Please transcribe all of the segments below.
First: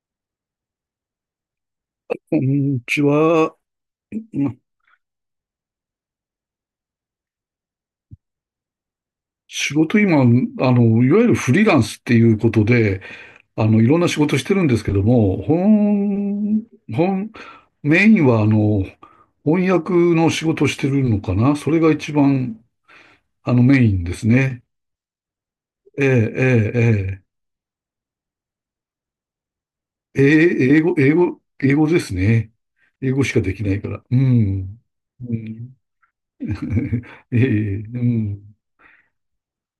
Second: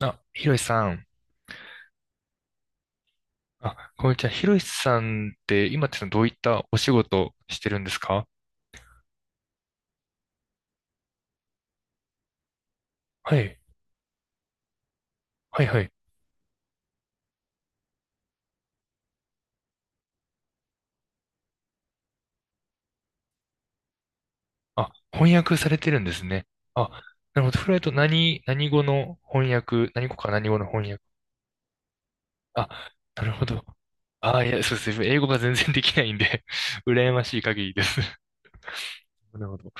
あ、ひろしさん。こんにちは。あ、こんにうちは。ひろんしさんって今ってどういったお仕事してるんですか？仕事今、いわゆるフリーランスっていうことで、はい。いろんな仕事してるんですけども、はいはい。本、メインは翻訳の仕事してるのかな、それが一番、メインですね。あ、翻訳されてるんえですね。あ、え、えなるほど。フライト何語の翻訳、何語え、えか何語のえ、え英翻語、訳。英語ですね。あ、英な語るしかほできど。ないから。うあ、いや、そうん。ですね。英語うが全然ん できないんで 羨ま えしい限りえ、です。うん。なるほど。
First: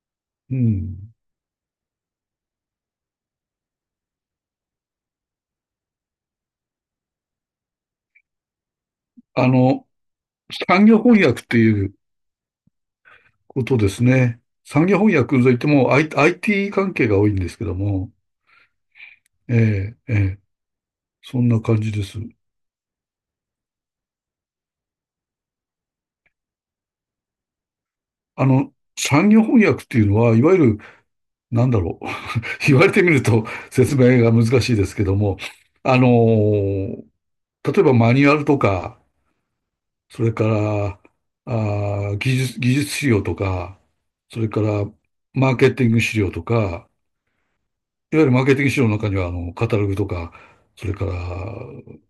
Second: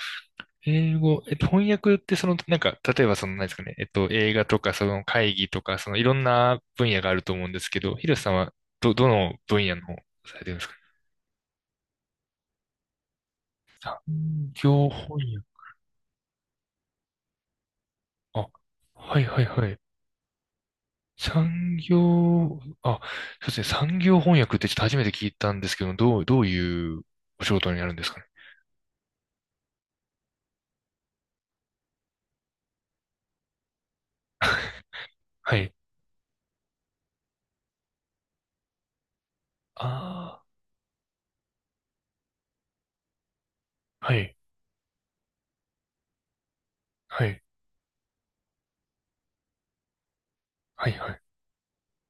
う英ん。語、翻訳ってその、なんか、例えばその、何ですかね、映画とか、その会議とか、その、いろんな分野があると思うんですけど、ヒロさんは、どのあ分野の、の、されてるんですか？産業翻訳っていう、ことですね。産産業業翻翻訳といっ訳。ても、IT 関係が多いんですけども、あ、はいはいえはい。え、ええ、そんな産感じです。業、あ、そうですね、産業翻訳ってちょっと初めて聞いたんですけど、どういうお仕事になるんですかね。あの、産業翻訳っていうのは、いわゆる、なんだろう。言われてみると説明が難しいですけども、はい。あのー例えばマニュアルとか、それあから、技術資料とか、あ、はい、それからマーケティング資料とか、はい、いわゆるマーケティング資料の中には、カタログとか、そはい、れかはら、い、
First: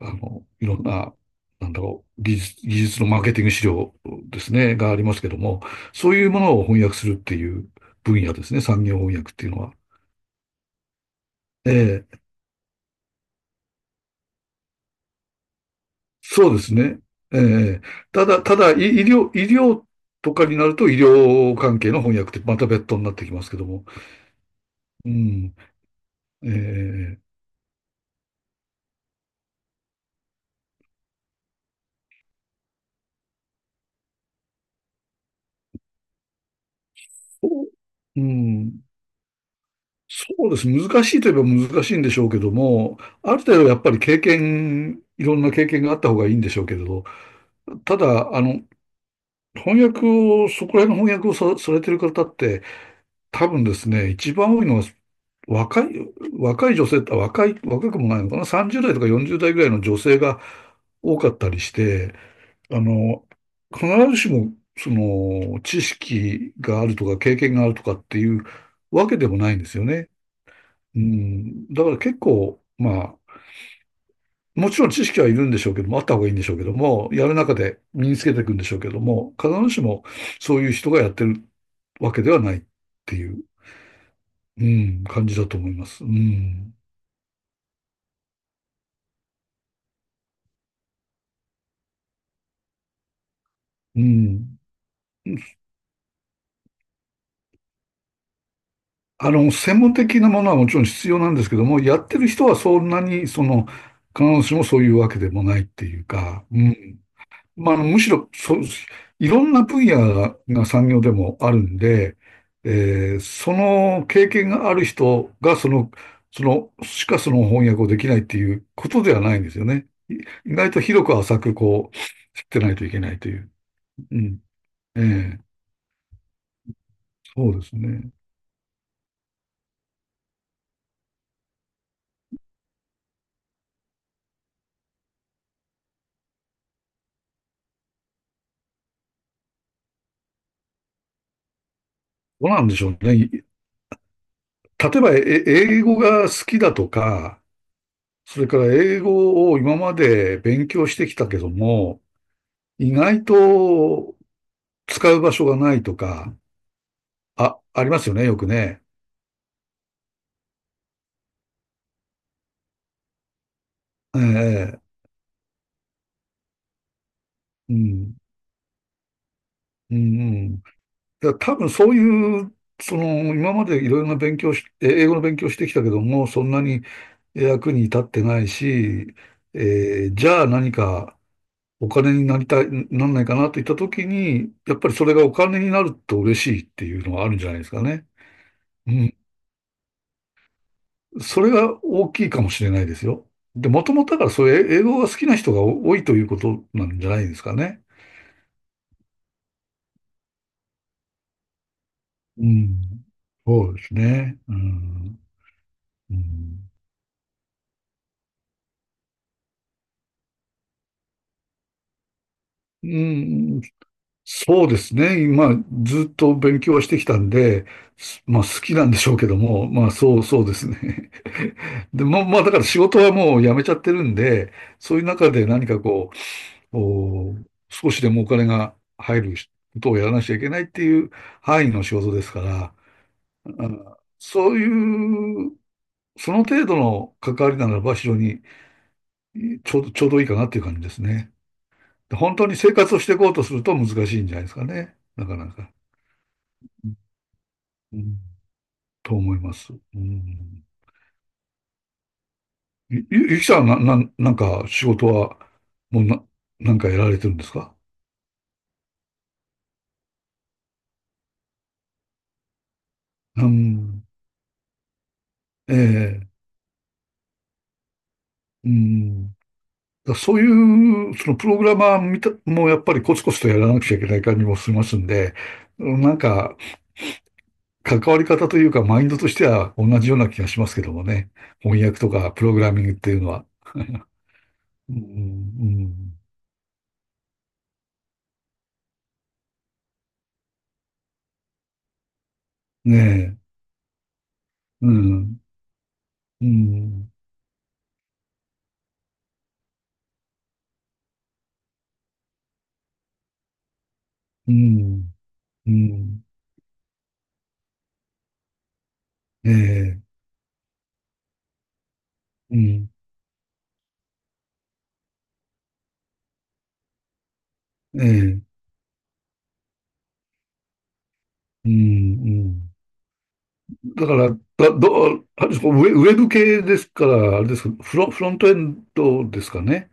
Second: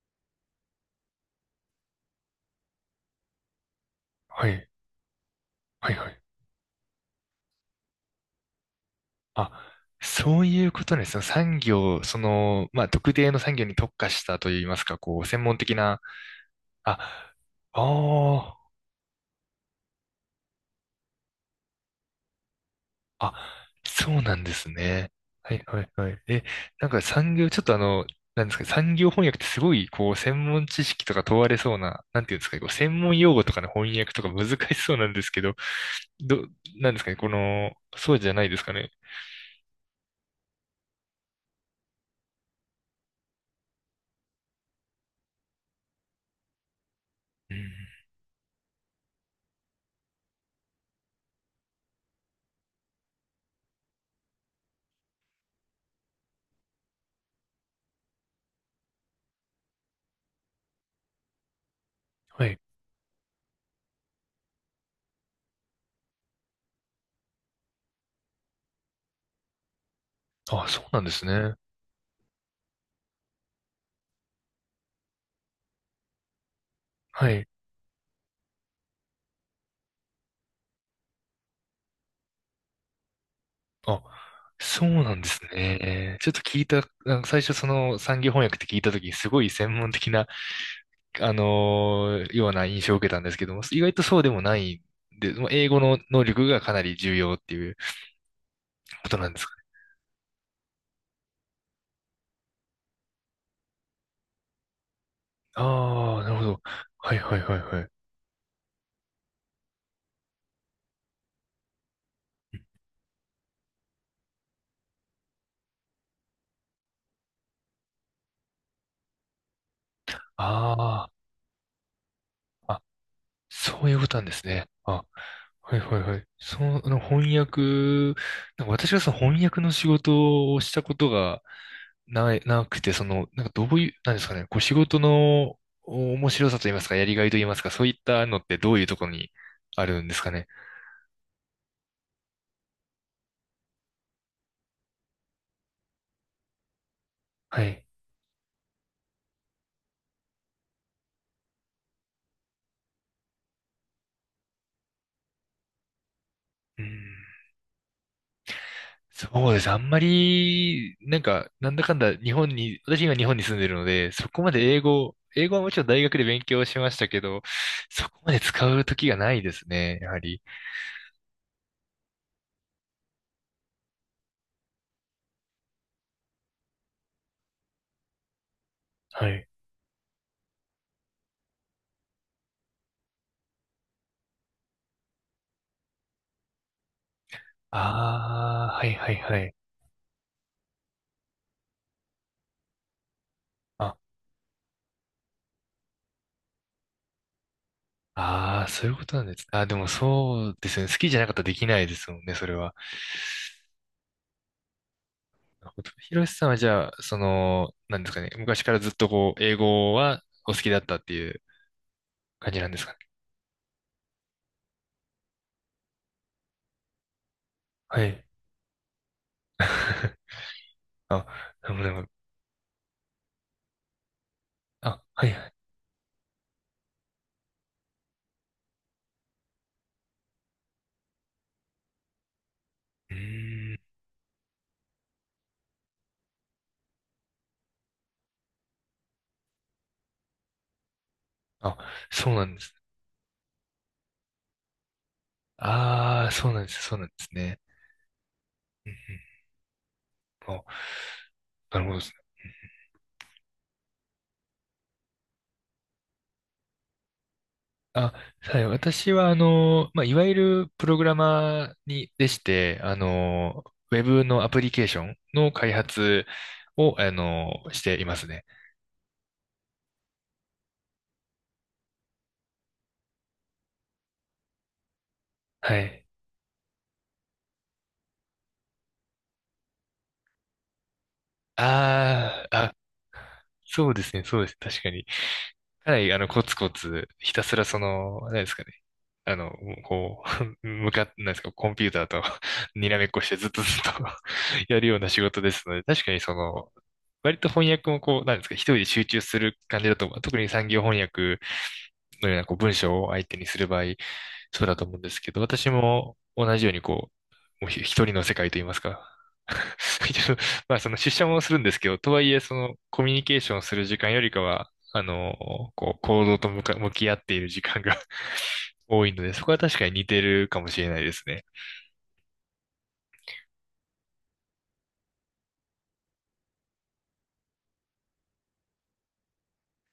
いろんな、なんだろう、技術のマーケティング資料ではすい、ね、がありますけども、はい、はそうい。いうものを翻訳するっていう分野ですね、産業翻訳っていうのあ、は。そういうことですね。産え業、そえ、の、まあ、特定の産業に特化したといいますか、こう、専門的な、そうですね。あ、ええ、ただ、たあだ、医医療、医療とかになると、医療関係の翻訳ってまた別途になってあ、きますけどあ、も、そうなんですうね。はん、いはいはい。え、えなんかえ、産業、ちょっとあの、なんですか、産業翻訳ってすごい、こう、専門知識とか問われそうな、なんていうんですかね、こう、専門用語とかの翻訳とか難しそうなんですけど、ど、なんですかね、こその、そうううじゃないですかん、ね。そうです。難しいといえば難しいんでしょうけども、ある程度やっぱり経験、いろんな経験があった方がいいんでしょうけれど、うん。ただ、翻訳を、そこら辺の翻訳をさ、されてる方って、多分ですね、一番多いのは若い、若い女性、若くもないのかな、30代とか40代ぐらいの女性が多かったりして、はい。あの、必ずしも、その、知識があるとか経験があるとかっていうわけでもないんですよね。あ、そううなんですね。ん、だから結構、まあ、もちろん知識はいるんでしょうけども、あった方がいいんでしょうけども、やはるい。中で身につけていくんでしょうけども、必ずしもそういう人がやってるわけではないっていう、あ、うそうん、なん感でじすだと思います。うね。ちょっと聞いん、た、あの最初その産業翻訳って聞いたときにすごい専門的な、ような印象を受けたんですけども、意外うとそうでもなん。いんで、もう英語の能力がかなり重要っていうことなんですか。専門的なものはもちろん必要なんですけども、やってる人はそんなに、その、必ずしもそういうわけでもないっていうああー、なるほか、ど。うん。はいはいはいまあ、はい。むしろそう、いろんな分野が、が産業でもあるんで、その経験がある人が、その、その翻訳をできないっていうことではないんですよね。意外と広あく浅く、こう、知ってなあ、いあ、といけないという。そういうこうとなんでん。すね。えあ、え、はいはいはい。その、あの翻そう訳、ですね。なんか私がその翻訳の仕事をしたことが、なくて、その、なんかどういう、なんですかね、こう仕事のお面白さと言いますか、やりがいと言いますか、そういったのってどういうところにあるんですかね。どうなんでしょうね。例えば、英語が好きだとか、はい。それから英語を今まで勉強してきたけども、意外と使う場所がないとか、うん、あ、ありますよね、よくね。そうです。あんまり、なんか、なんだかんだ日本に、私今日本に住んでるので、えそこまで英え、語、英語はもちろん大学で勉強しましたけど、うそん、こまで使う時がないですうね、ん、やはり。うん。いや、多分そういう、その、今までいろいろな勉強し、え英語の勉強してきたけども、そんなに役に立ってないし、はい。じゃあ何かお金になりたい、なんないかなといったときに、やっぱりそれがお金になると嬉しいっていうのはあるんじゃないですかね。ああ、はういはん。いはい。それが大きいかもしれないですよ。で、もとあ、もとだからそういう英語が好きな人が多いということなんじゃないですかね。ああ、そういうことなんです。あ、でもそうですね。好きじゃなかったらできないですもんね、うそれは。ん。そうですね。うん。なるヒうロシさんはじん。ゃあ、その、なんですかね、昔からずっとこう、英語はお好きだったっていう感じなんですうかね。ん、そうですね。今、ずっと勉強はしてきたんで、はい。まあ好きなんでしょうけども、そうですね。あ、で、なまあだから仕事はもう辞めちゃってるんで、そういあ、うは中いではい。何かう、お少しでもお金が入ることをやらなきゃいけないっていう範囲の仕事ですから、うーん。あそういう、その程度の関わりならば非常にちょうどいいかなっていう感じですね。あ、そう本な当んにです生ね。活をしていこうとすると難しいんじゃないですかね。なかなか。ああ、そうなんですね、そうなんですね。うん、うんと思います。ううん。ん、あ、なるほどですね。ゆきさんはなんか仕事はもうな、なんかやられてるんですか？あ、はい。私は、あの、まあ、いわゆるプログラマーに、でして、あうの、ウェん、ブのアプリケーションの開え発え、を、あの、していますね。うん。そういう、そのプログラマーもうやっぱりコツコツとやらなくちゃいけない感じもしますんで、はうん、い。なんか関わり方というかマインドとしては同じような気がしますけどもね。翻訳とかプあログーラミングっていうのは。そうですね、そうです。確かうに。ん、かなり、あの、コツコツ、ひたすらその、何ですかね。あの、こう、向かっ何ですか、コンピューターと にうん、らめっこしてねずっえ、とずっと やるうような仕事ん、ですので、確かにそうの、ん、割と翻訳もこう、何ですか、一人で集中する感じだと、特に産業翻訳のようなこう文章を相手にする場合、うそうだと思うんでん、すけど、私うもん、同じようにこう、もう一人の世界といいますか。ええ、一応まあその出社もするんですけど、とはいえそうのん、コミュニケーションする時間よりかは、あの、こう、行動と向き合っている時間が ええ、多いので、そこは確かに似てるかもしれないですね。うん、うん。だから、だ、ど、あれですか、ウェブ系ですから、あれですか、フロントエンドですかね。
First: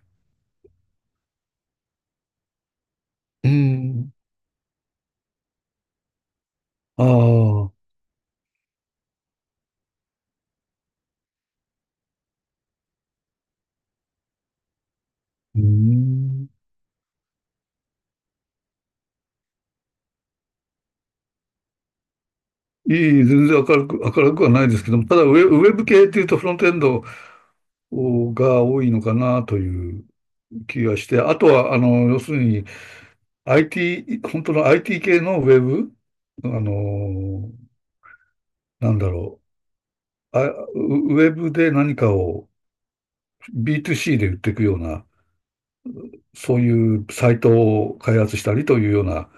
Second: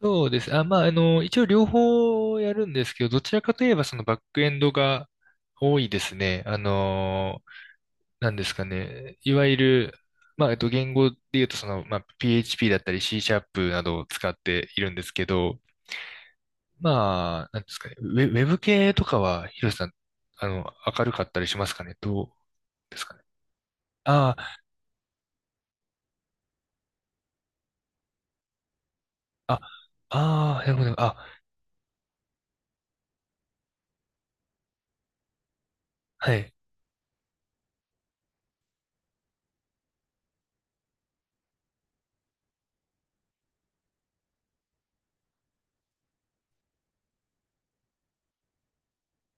そうです。あ、まあ、あの、一応両方やるんですけど、どちらうかといえばそのん、バックエンドが多いですね。ああのあ、なんですかね。いわゆる、まあ、言語で言うと、その、まあ、PHP だったり C シャープなどを使っているんですけど、うん。まあ、なんですかね。ウェブ系とかは、ヒロシさん、あの、明るかったりしますかね。どういですかね。い、全然明るく、明るあくはないですけども、ただウェブ系っていうとフロントエンドが多いのかなあ、あ、というああ、なるほ気ど。がしあ、て、あとは、要するに、IT、本当の IT 系のウェブ、はあい。のーなんだろう、あ、ウェブで何かを B2C で売っていくような、そういうサイトを開発したりというような、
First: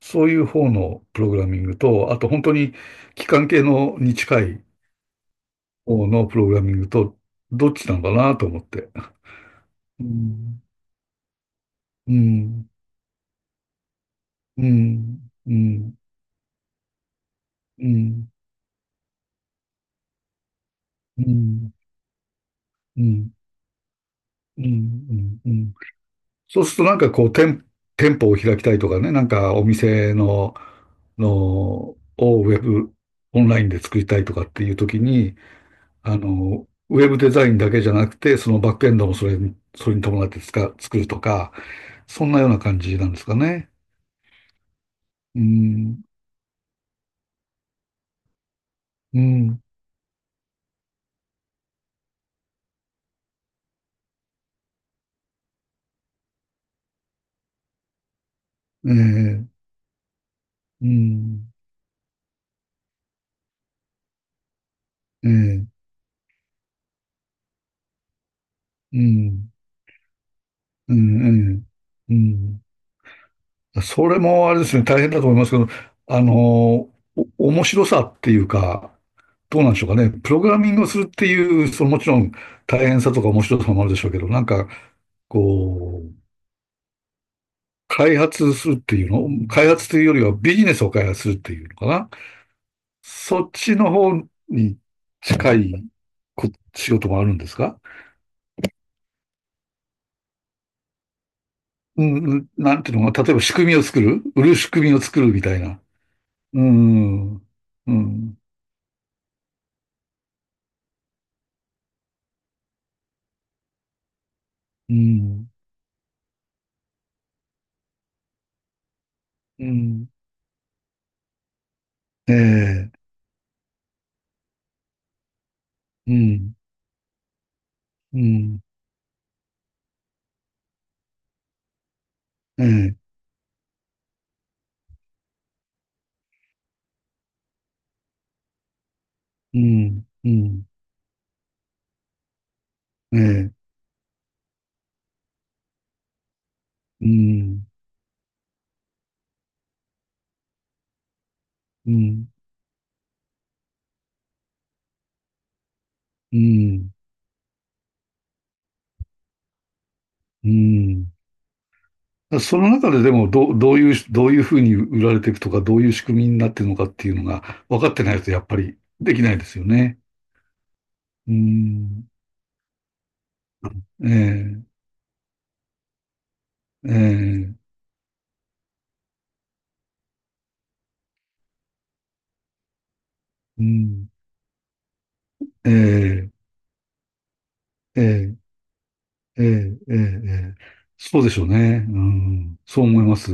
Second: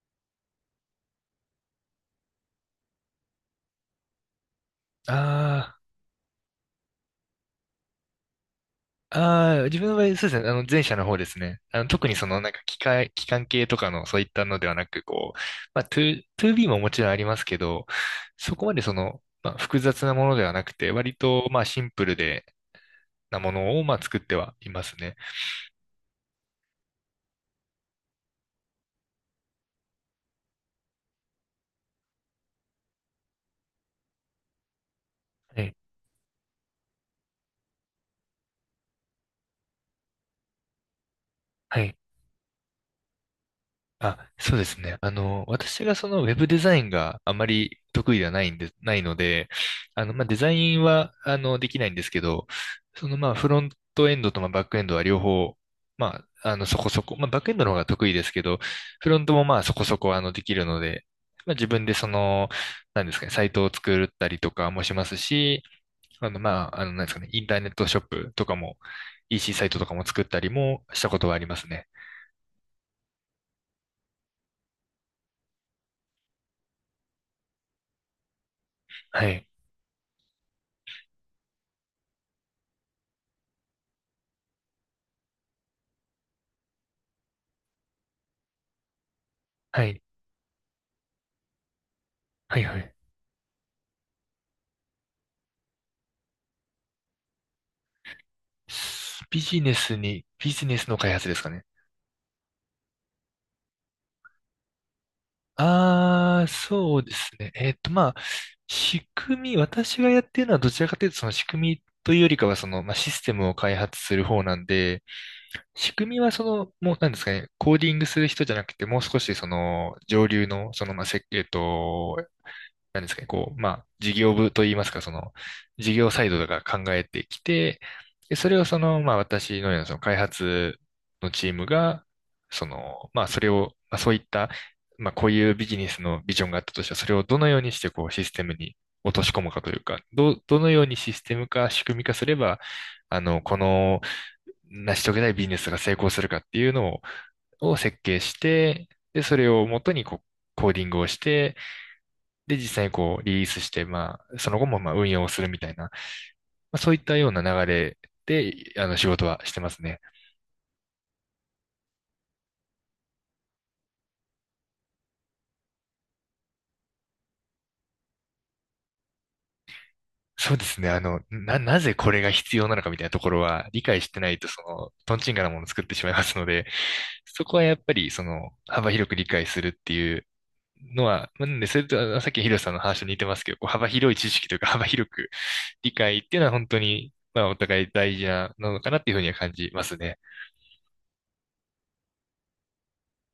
そういう方のプログラミングと、あと本当に機関系のに近いあ方のプログラミングと、どっちなのかなと思って。ああ、自分の場合、そうですね。あの、前者の方ですね。あの、特うにその、なんか、ん、機械、機関系とかの、そういったのうではなく、ん、こう、うまあ、ん、2、2B ももちろんありますけうど、ん、そこまでその、まあ、複雑なものではなくて、割うと、まあ、ん、シンプルで、うん、うん、なものを、まあ、作ってはうん、いますね。うん、うん、そうするとなんか店舗を開きたいとかね、なんかお店をウェブ、オンラインで作りたいとかっていう時に、はい。ウェブデザインだけじゃなくて、そのバックエンドもそれに伴って作るとか、はいそんなような感じなんですかね。あ、そうですね。あうの、私がん、そのウェブデザインがあまり得意ではないんで、ないのうで、ん、あの、まあ、デザインは、あの、できないんですけど、その、まあ、フロントエンドと、まあ、バックエンドは両方、まあ、あの、そこそこ、まあ、バックエンドの方が得意ですけど、えフロントもえ、まあ、そこそこ、あの、できるのうで、まん、あ、自分でその、なんですかね、サイトを作ったりとかもしますえし、え、あの、まあ、あの、なんですかね、インターネットショップとかも、うん、EC サイトとかも作ったりもうしたこん、とうはありますん、ね。うん。それもあれですね、大変だと思いますけど、あの、お面白さっていうか、はい。どうなんでしょうかね。プログラミングをするっていう、そのもちろん大変さとか面白さもあるでしょうけど、なんか、こう、開発するっていうの、開は発といい。うよりはビジネスを開発するっていうのかな。はい、はい。そっちの方に近いこ仕事もあるんですか？ビジネスの開発ですかね。うん、うん、なんていうのかな、例えば仕組みを作る、売る仕組みを作るみたいな。ああ、うそうですん、うん、ね。えっと、まあ、う仕組み、私がやってるのはどちらかというと、その仕組みというよりかは、その、まあ、システムを開発する方なんで、ん、仕組みはその、もう、なんですかね、コーディングする人じゃなくて、もう少し、そうの、ん。上流の、その、まあ、設計と、ええ、なんですかね、こう、まあ、事業部といいますか、その、事業うサイドん、が考えてきて、うで、それん、をその、まあ、私のようなその開発のチームが、そええ、の、まあ、それを、まあ、そういった、まあ、こういうビジネスのビジョンがあったとしたら、それをどのようにして、こう、システムに落とし込むうかというか、ん、うどう、どん、のようにシステム化、仕組み化すれば、えあの、え、この、成し遂げたいビジネスが成功するかっていうのを、うん、設計して、で、それをもとにこう、コーディングをして、うん、で、実際にこうリリースして、まあ、その後もまあ運用をするみたいな、まうあ、ん、そういったような流れで、あの、仕事はしてますね。うん。その中ででも、どういうふうに売られていくとか、どういう仕組みになっているのかっていうのが分かってないと、やっぱりできないですよね。そうですね。あの、うなぜん、これが必要なのかみたいなところは理解えしてないと、そえ、の、トンチンカンなものを作ってしまいますので、えそえ、こはやっぱり、その、幅広く理解するっていうのは、なんで、それと、あのさっきのヒロさんの話と似てますけど、うこう幅ん、広い知識というか、幅広くえ理解っえ、ていうのは本当に、まあ、お互いえ大事え、なのかなっていうふうにはえ感じえ、まえすえ、ね。ええ、そうでしょうね。うん、そう思います。